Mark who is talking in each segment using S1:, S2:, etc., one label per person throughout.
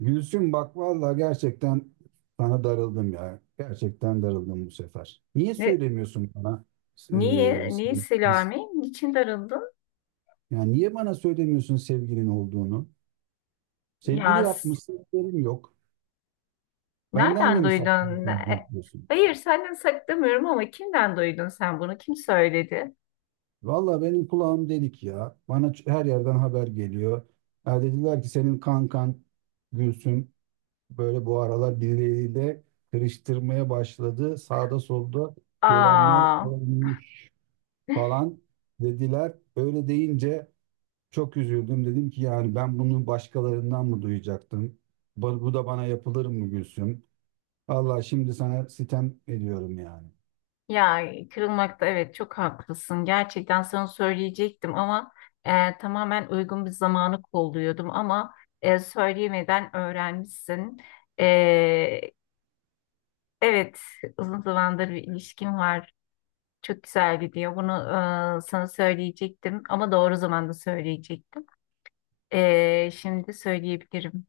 S1: Gülsüm bak vallahi gerçekten sana darıldım ya. Gerçekten darıldım bu sefer. Niye
S2: Ne,
S1: söylemiyorsun bana? e,
S2: niye? Niye
S1: sevgilin-
S2: Selami? Niçin darıldın?
S1: yani niye bana söylemiyorsun sevgilin olduğunu? Sevgili
S2: Yaz.
S1: yapmışsın, haberim yok. Benden de
S2: Nereden
S1: mi
S2: duydun?
S1: saklıyorsun? Diyorsun?
S2: Hayır, senden saklamıyorum ama kimden duydun sen bunu? Kim söyledi?
S1: Vallahi benim kulağım delik ya. Bana her yerden haber geliyor. Ha dediler ki senin kankan Gülsüm böyle bu aralar birileriyle karıştırmaya başladı. Sağda solda görenler
S2: Aa,
S1: olmuş falan dediler. Öyle deyince çok üzüldüm. Dedim ki yani ben bunu başkalarından mı duyacaktım? Bu da bana yapılır mı Gülsüm? Allah şimdi sana sitem ediyorum yani.
S2: ya kırılmakta evet çok haklısın. Gerçekten sana söyleyecektim ama tamamen uygun bir zamanı kolluyordum ama söyleyemeden öğrenmişsin. E, evet, uzun zamandır bir ilişkim var. Çok güzel gidiyor. Bunu sana söyleyecektim ama doğru zamanda söyleyecektim. Şimdi söyleyebilirim.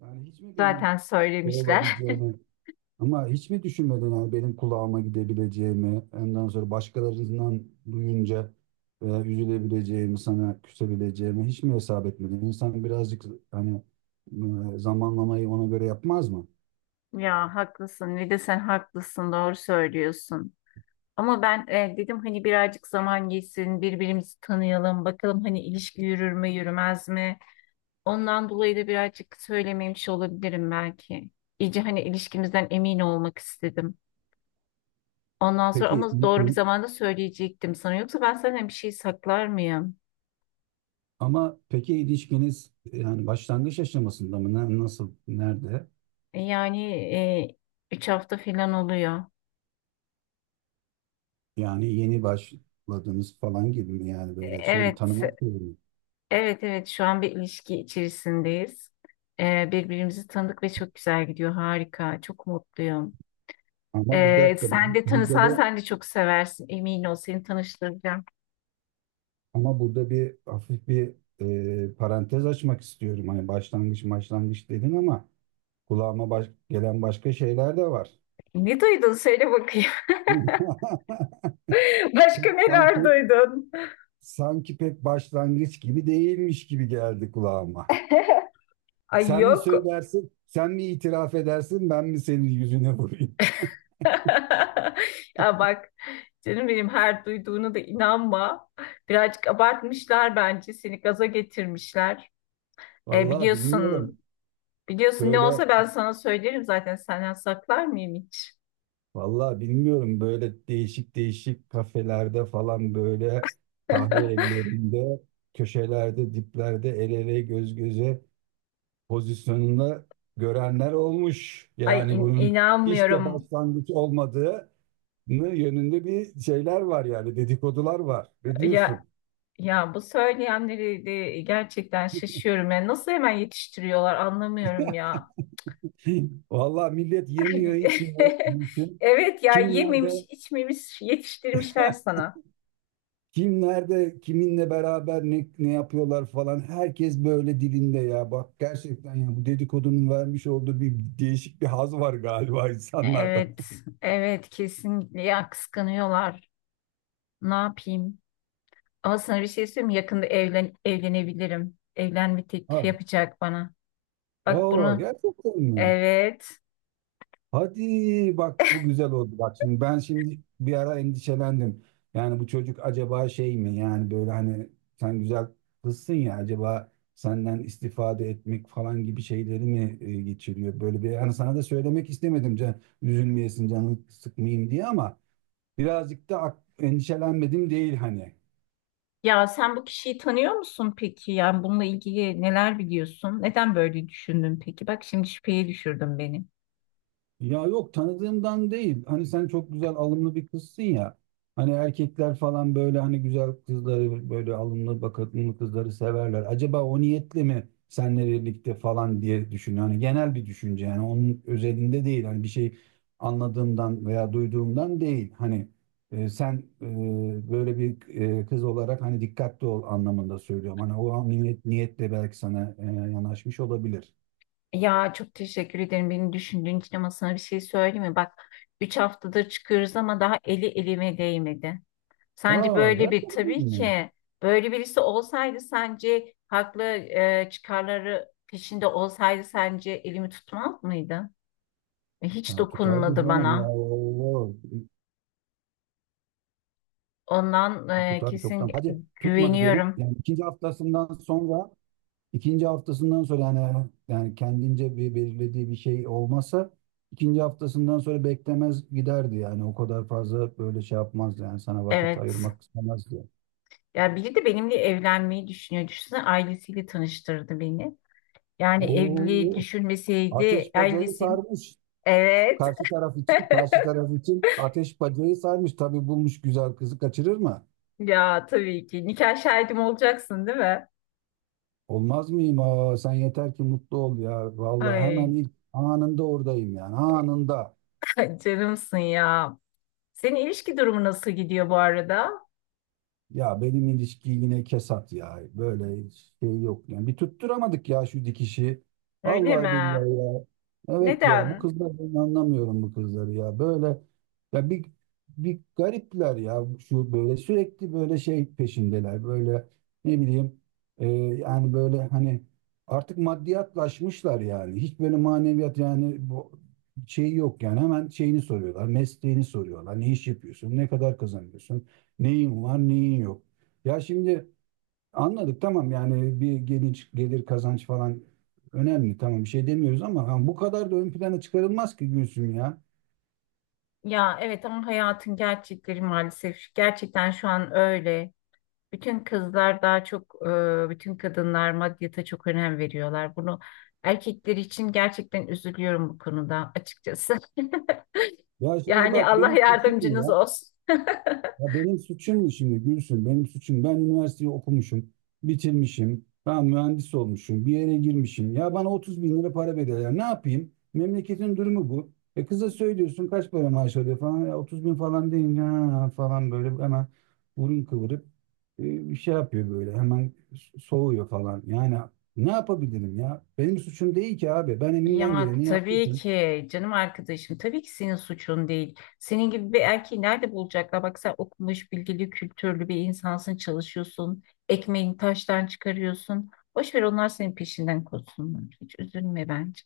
S1: Yani hiç mi benim
S2: Zaten söylemişler.
S1: olabileceğini ama hiç mi düşünmedin yani benim kulağıma gidebileceğimi, ondan sonra başkalarından duyunca üzülebileceğimi, sana küsebileceğimi hiç mi hesap etmedin? İnsan birazcık hani zamanlamayı ona göre yapmaz mı?
S2: Ya haklısın. Bir de sen haklısın. Doğru söylüyorsun. Ama ben dedim hani birazcık zaman geçsin, birbirimizi tanıyalım, bakalım hani ilişki yürür mü, yürümez mi? Ondan dolayı da birazcık söylememiş olabilirim belki. İyice hani ilişkimizden emin olmak istedim. Ondan sonra
S1: Peki
S2: ama doğru bir zamanda söyleyecektim sana. Yoksa ben senden bir şey saklar mıyım?
S1: Ama peki ilişkiniz yani başlangıç aşamasında mı? Nasıl? Nerede?
S2: Yani üç hafta falan oluyor.
S1: Yani yeni başladınız falan gibi mi? Yani
S2: E,
S1: böyle şey mi?
S2: Evet,
S1: Tanımak gibi mi?
S2: evet, evet. Şu an bir ilişki içerisindeyiz. Birbirimizi tanıdık ve çok güzel gidiyor. Harika, çok mutluyum.
S1: Ama bir dakika
S2: Sen de
S1: burada
S2: tanısan
S1: da
S2: sen de çok seversin. Emin ol, seni tanıştıracağım.
S1: ama burada bir hafif bir parantez açmak istiyorum. Hani başlangıç başlangıç dedin ama kulağıma gelen başka şeyler de var.
S2: Ne duydun? Söyle bakayım. Başka neler
S1: Sanki
S2: duydun?
S1: sanki pek başlangıç gibi değilmiş gibi geldi kulağıma.
S2: Ay
S1: Sen mi
S2: yok.
S1: söylersin, sen mi itiraf edersin, ben mi senin yüzüne vurayım?
S2: Ya bak canım benim her duyduğunu da inanma. Birazcık abartmışlar bence. Seni gaza getirmişler.
S1: Vallahi
S2: Biliyorsun,
S1: bilmiyorum.
S2: biliyorsun ne
S1: Böyle,
S2: olsa ben sana söylerim zaten senden saklar mıyım hiç?
S1: vallahi bilmiyorum. Böyle değişik değişik kafelerde falan böyle kahve evlerinde, köşelerde, diplerde el ele göz göze pozisyonunda görenler olmuş.
S2: Ay
S1: Yani bunun hiç de
S2: inanmıyorum.
S1: başlangıç olmadığı yönünde bir şeyler var yani dedikodular var. Ne
S2: Ya
S1: diyorsun?
S2: ya bu söyleyenleri de gerçekten şaşıyorum. Yani nasıl hemen yetiştiriyorlar anlamıyorum ya.
S1: Vallahi millet yemiyor, içmiyor. Mümkün.
S2: Evet ya
S1: Kim
S2: yememiş,
S1: nerede?
S2: içmemiş yetiştirmişler sana.
S1: Kim nerede, kiminle beraber ne yapıyorlar falan. Herkes böyle dilinde ya. Bak gerçekten ya bu dedikodunun vermiş olduğu bir değişik bir haz var galiba insanlarda.
S2: Evet, evet kesinlikle ya kıskanıyorlar. Ne yapayım? Ama sana bir şey söyleyeyim mi? Yakında evlenebilirim. Evlenme teklifi
S1: Ha.
S2: yapacak bana. Bak
S1: Oo
S2: bunu
S1: gerçekten mi?
S2: evet.
S1: Hadi bak bu güzel oldu. Bak şimdi ben şimdi bir ara endişelendim. Yani bu çocuk acaba şey mi? Yani böyle hani sen güzel kızsın ya acaba senden istifade etmek falan gibi şeyleri mi geçiriyor? Böyle bir hani sana da söylemek istemedim can üzülmeyesin canını sıkmayayım diye ama birazcık da endişelenmedim değil hani.
S2: Ya sen bu kişiyi tanıyor musun peki? Yani bununla ilgili neler biliyorsun? Neden böyle düşündün peki? Bak şimdi şüpheye düşürdün beni.
S1: Ya yok tanıdığımdan değil. Hani sen çok güzel alımlı bir kızsın ya. Hani erkekler falan böyle hani güzel kızları böyle alımlı bakımlı kızları severler. Acaba o niyetle mi seninle birlikte falan diye düşünüyor. Hani genel bir düşünce yani onun özelinde değil. Hani bir şey anladığımdan veya duyduğumdan değil. Hani sen böyle bir kız olarak hani dikkatli ol anlamında söylüyorum. Hani o an niyetle belki sana yanaşmış olabilir.
S2: Ya çok teşekkür ederim beni düşündüğün için ama sana bir şey söyleyeyim mi? Bak 3 haftadır çıkıyoruz ama daha eli elime değmedi. Sence
S1: Aa,
S2: böyle bir
S1: gerçekten
S2: tabii
S1: mi?
S2: ki böyle birisi olsaydı sence haklı çıkarları peşinde olsaydı sence elimi tutmaz mıydı? Hiç
S1: Ha, tutar bir
S2: dokunmadı
S1: canım ya
S2: bana.
S1: Allah.
S2: Ondan
S1: Tutar
S2: kesin
S1: çoktan. Hadi tutmadı diyelim.
S2: güveniyorum.
S1: Yani ikinci haftasından sonra yani kendince bir belirlediği bir şey olmasa ikinci haftasından sonra beklemez giderdi yani o kadar fazla böyle şey yapmazdı yani sana vakit
S2: Evet.
S1: ayırmak istemezdi.
S2: Ya biri de benimle evlenmeyi düşünüyor. Düşünsene ailesiyle tanıştırdı beni. Yani evliliği
S1: Oo,
S2: düşünmeseydi
S1: ateş bacayı
S2: ailesi.
S1: sarmış.
S2: Evet.
S1: Karşı taraf için, karşı taraf için ateş bacayı sarmış. Tabii bulmuş güzel kızı kaçırır mı?
S2: Ya tabii ki. Nikah şahidim olacaksın değil mi?
S1: Olmaz mıyım? Aa, sen yeter ki mutlu ol ya. Vallahi hemen
S2: Ay
S1: ilk anında oradayım yani. Anında.
S2: canımsın ya. Senin ilişki durumu nasıl gidiyor bu arada?
S1: Ya benim ilişki yine kesat ya. Böyle şey yok. Yani bir tutturamadık ya şu dikişi.
S2: Öyle
S1: Vallahi billahi
S2: mi?
S1: ya. Evet ya bu
S2: Neden?
S1: kızlar ben anlamıyorum bu kızları ya. Böyle ya bir garipler ya şu böyle sürekli böyle şey peşindeler. Böyle ne bileyim yani böyle hani artık maddiyatlaşmışlar yani. Hiç böyle maneviyat yani bu şey yok yani. Hemen şeyini soruyorlar, mesleğini soruyorlar. Ne iş yapıyorsun? Ne kadar kazanıyorsun? Neyin var, neyin yok. Ya şimdi anladık tamam yani bir gelir kazanç falan önemli tamam bir şey demiyoruz ama ha, bu kadar da ön plana çıkarılmaz ki Gülsüm ya.
S2: Ya evet ama hayatın gerçekleri maalesef gerçekten şu an öyle. Bütün kızlar daha çok, bütün kadınlar maddiyata çok önem veriyorlar. Bunu erkekler için gerçekten üzülüyorum bu konuda açıkçası.
S1: Ya şimdi
S2: Yani
S1: bak
S2: Allah
S1: benim suçum mu ya?
S2: yardımcınız olsun.
S1: Ya benim suçum mu şimdi Gülsün? Benim suçum. Ben üniversiteyi okumuşum, bitirmişim. Ben mühendis olmuşum, bir yere girmişim. Ya bana 30 bin lira para bedel. Ne yapayım? Memleketin durumu bu. E kıza söylüyorsun kaç para maaş alıyor falan. Ya 30 bin falan deyince ha, falan böyle hemen burun kıvırıp bir şey yapıyor böyle. Hemen soğuyor falan. Yani ne yapabilirim ya? Benim suçum değil ki abi. Ben elimden
S2: Ya
S1: geleni yaptım.
S2: tabii ki canım arkadaşım tabii ki senin suçun değil. Senin gibi bir erkeği nerede bulacaklar? Bak sen okumuş, bilgili, kültürlü bir insansın, çalışıyorsun. Ekmeğini taştan çıkarıyorsun. Boş ver onlar senin peşinden koşsunlar. Hiç üzülme bence.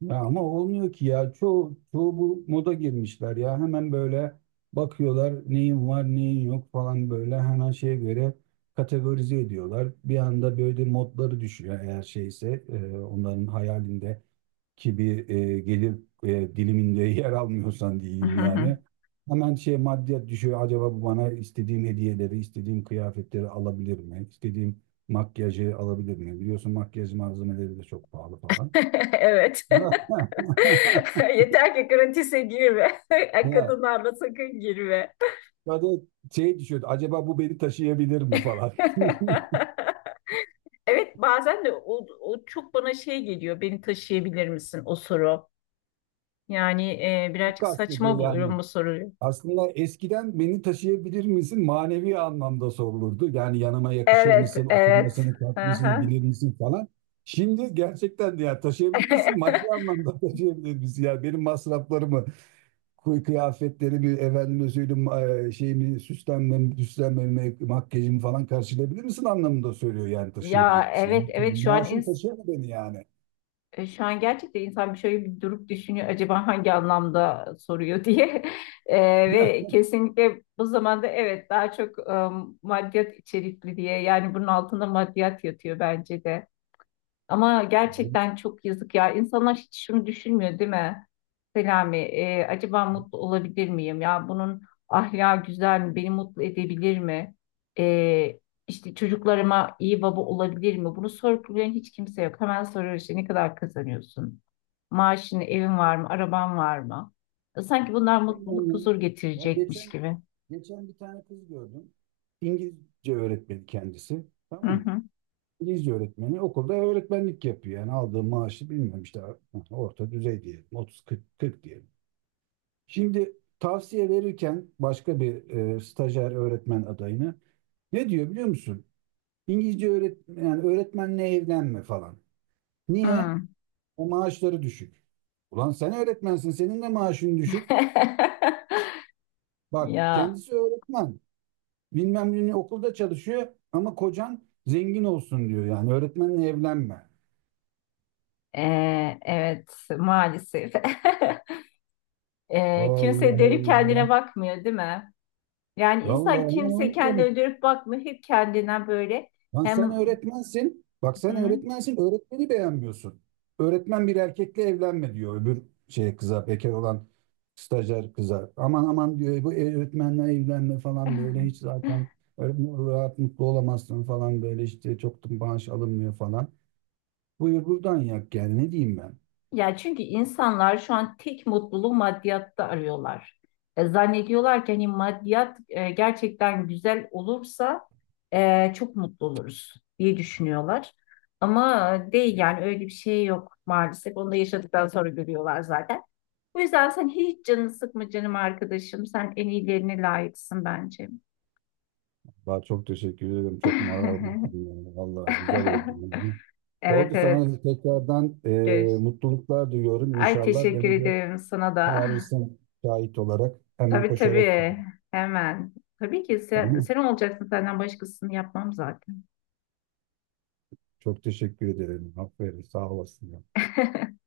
S1: Ya ama olmuyor ki ya. Çoğu bu moda girmişler ya. Hemen böyle bakıyorlar neyin var neyin yok falan böyle hemen şeye göre kategorize ediyorlar. Bir anda böyle modları düşüyor eğer şeyse onların hayalindeki bir gelir diliminde yer almıyorsan diyeyim yani. Hemen şey maddiyat düşüyor. Acaba bu bana istediğim hediyeleri, istediğim kıyafetleri alabilir mi? İstediğim makyajı alabilir mi? Biliyorsun makyaj malzemeleri de çok pahalı falan.
S2: Evet. Yeter ki gratis'e girme.
S1: Ya,
S2: Kadınlarla sakın girme.
S1: ya da şey düşüyordu. Acaba bu beni taşıyabilir mi falan.
S2: Evet bazen de o çok bana şey geliyor. Beni taşıyabilir misin o soru? Yani
S1: Bu
S2: birazcık
S1: kastediyor
S2: saçma
S1: yani.
S2: buluyorum bu soruyu.
S1: Aslında eskiden beni taşıyabilir misin manevi anlamda sorulurdu. Yani yanıma yakışır
S2: Evet,
S1: mısın,
S2: evet.
S1: oturmasını, kalkmasını
S2: Aha.
S1: bilir misin falan. Şimdi gerçekten de ya taşıyabilir misin? Maddi anlamda taşıyabilir misin? Yani benim masraflarımı, kıyafetleri bir efendime söyleyeyim şeyimi süslenmemi, makyajımı falan karşılayabilir misin anlamında söylüyor yani taşıyabilir
S2: Ya
S1: misin?
S2: evet
S1: Yani tabii
S2: evet
S1: maaşın taşıyamıyor beni yani.
S2: şu an gerçekten insan bir şöyle bir durup düşünüyor acaba hangi anlamda soruyor diye. E,
S1: Heh.
S2: ve kesinlikle bu zamanda evet daha çok maddiyat içerikli diye yani bunun altında maddiyat yatıyor bence de. Ama gerçekten çok yazık ya. İnsanlar hiç şunu düşünmüyor değil mi? Selami, acaba mutlu olabilir miyim? Ya bunun ahlakı güzel mi? Beni mutlu edebilir mi? E, işte çocuklarıma iyi baba olabilir mi? Bunu sorgulayan hiç kimse yok. Hemen soruyor işte ne kadar kazanıyorsun? Maaşın, evin var mı? Araban var mı? Sanki bunlar
S1: Aynen
S2: mutluluk,
S1: ya.
S2: huzur
S1: Ya
S2: getirecekmiş
S1: geçen
S2: gibi.
S1: geçen bir tane kız gördüm. İngilizce öğretmeni kendisi.
S2: Hı
S1: Tamam mı?
S2: hı.
S1: İngilizce öğretmeni okulda öğretmenlik yapıyor. Yani aldığı maaşı bilmiyorum işte orta düzey diyelim. 30-40, 40 diyelim. Şimdi tavsiye verirken başka bir stajyer öğretmen adayını. Ne diyor biliyor musun? İngilizce öğretmen, yani öğretmenle evlenme falan. Niye?
S2: Hı.
S1: O maaşları düşük. Ulan sen öğretmensin, senin de maaşın düşük. Bak
S2: Ya
S1: kendisi öğretmen. Bilmem ne okulda çalışıyor ama kocan zengin olsun diyor yani öğretmenle evlenme.
S2: evet maalesef. Kimse
S1: Allah
S2: dönüp kendine
S1: Allah.
S2: bakmıyor, değil mi? Yani
S1: Allah
S2: insan kimse
S1: Allah.
S2: kendine dönüp bakmıyor, hep kendine böyle.
S1: Lan sen
S2: Hem
S1: öğretmensin. Bak sen
S2: hı.
S1: öğretmensin. Öğretmeni beğenmiyorsun. Öğretmen bir erkekle evlenme diyor öbür şey kıza bekar olan stajyer kıza. Aman aman diyor bu öğretmenle evlenme falan böyle hiç zaten öğretmen rahat mutlu olamazsın falan böyle işte çok da maaş alınmıyor falan. Buyur buradan yak yani ne diyeyim ben.
S2: Ya çünkü insanlar şu an tek mutluluğu maddiyatta arıyorlar. Zannediyorlar ki hani maddiyat gerçekten güzel olursa çok mutlu oluruz diye düşünüyorlar. Ama değil yani öyle bir şey yok maalesef. Onu da yaşadıktan sonra görüyorlar zaten. O yüzden sen hiç canını sıkma canım arkadaşım. Sen en iyilerine layıksın bence.
S1: Daha çok teşekkür ederim. Çok moral buldum yani. Vallahi güzel oldu.
S2: Evet
S1: Oldu
S2: evet.
S1: sana tekrardan
S2: Görüş.
S1: mutluluklar diliyorum.
S2: Ay
S1: İnşallah
S2: teşekkür
S1: benim de
S2: ederim sana da.
S1: çağırırsın şahit olarak hemen
S2: Tabii
S1: koşarak gitti
S2: tabii. Hemen. Tabii ki
S1: ama
S2: sen olacaksın senden başkasını yapmam zaten.
S1: çok teşekkür ederim. Aferin sağ olasın ya.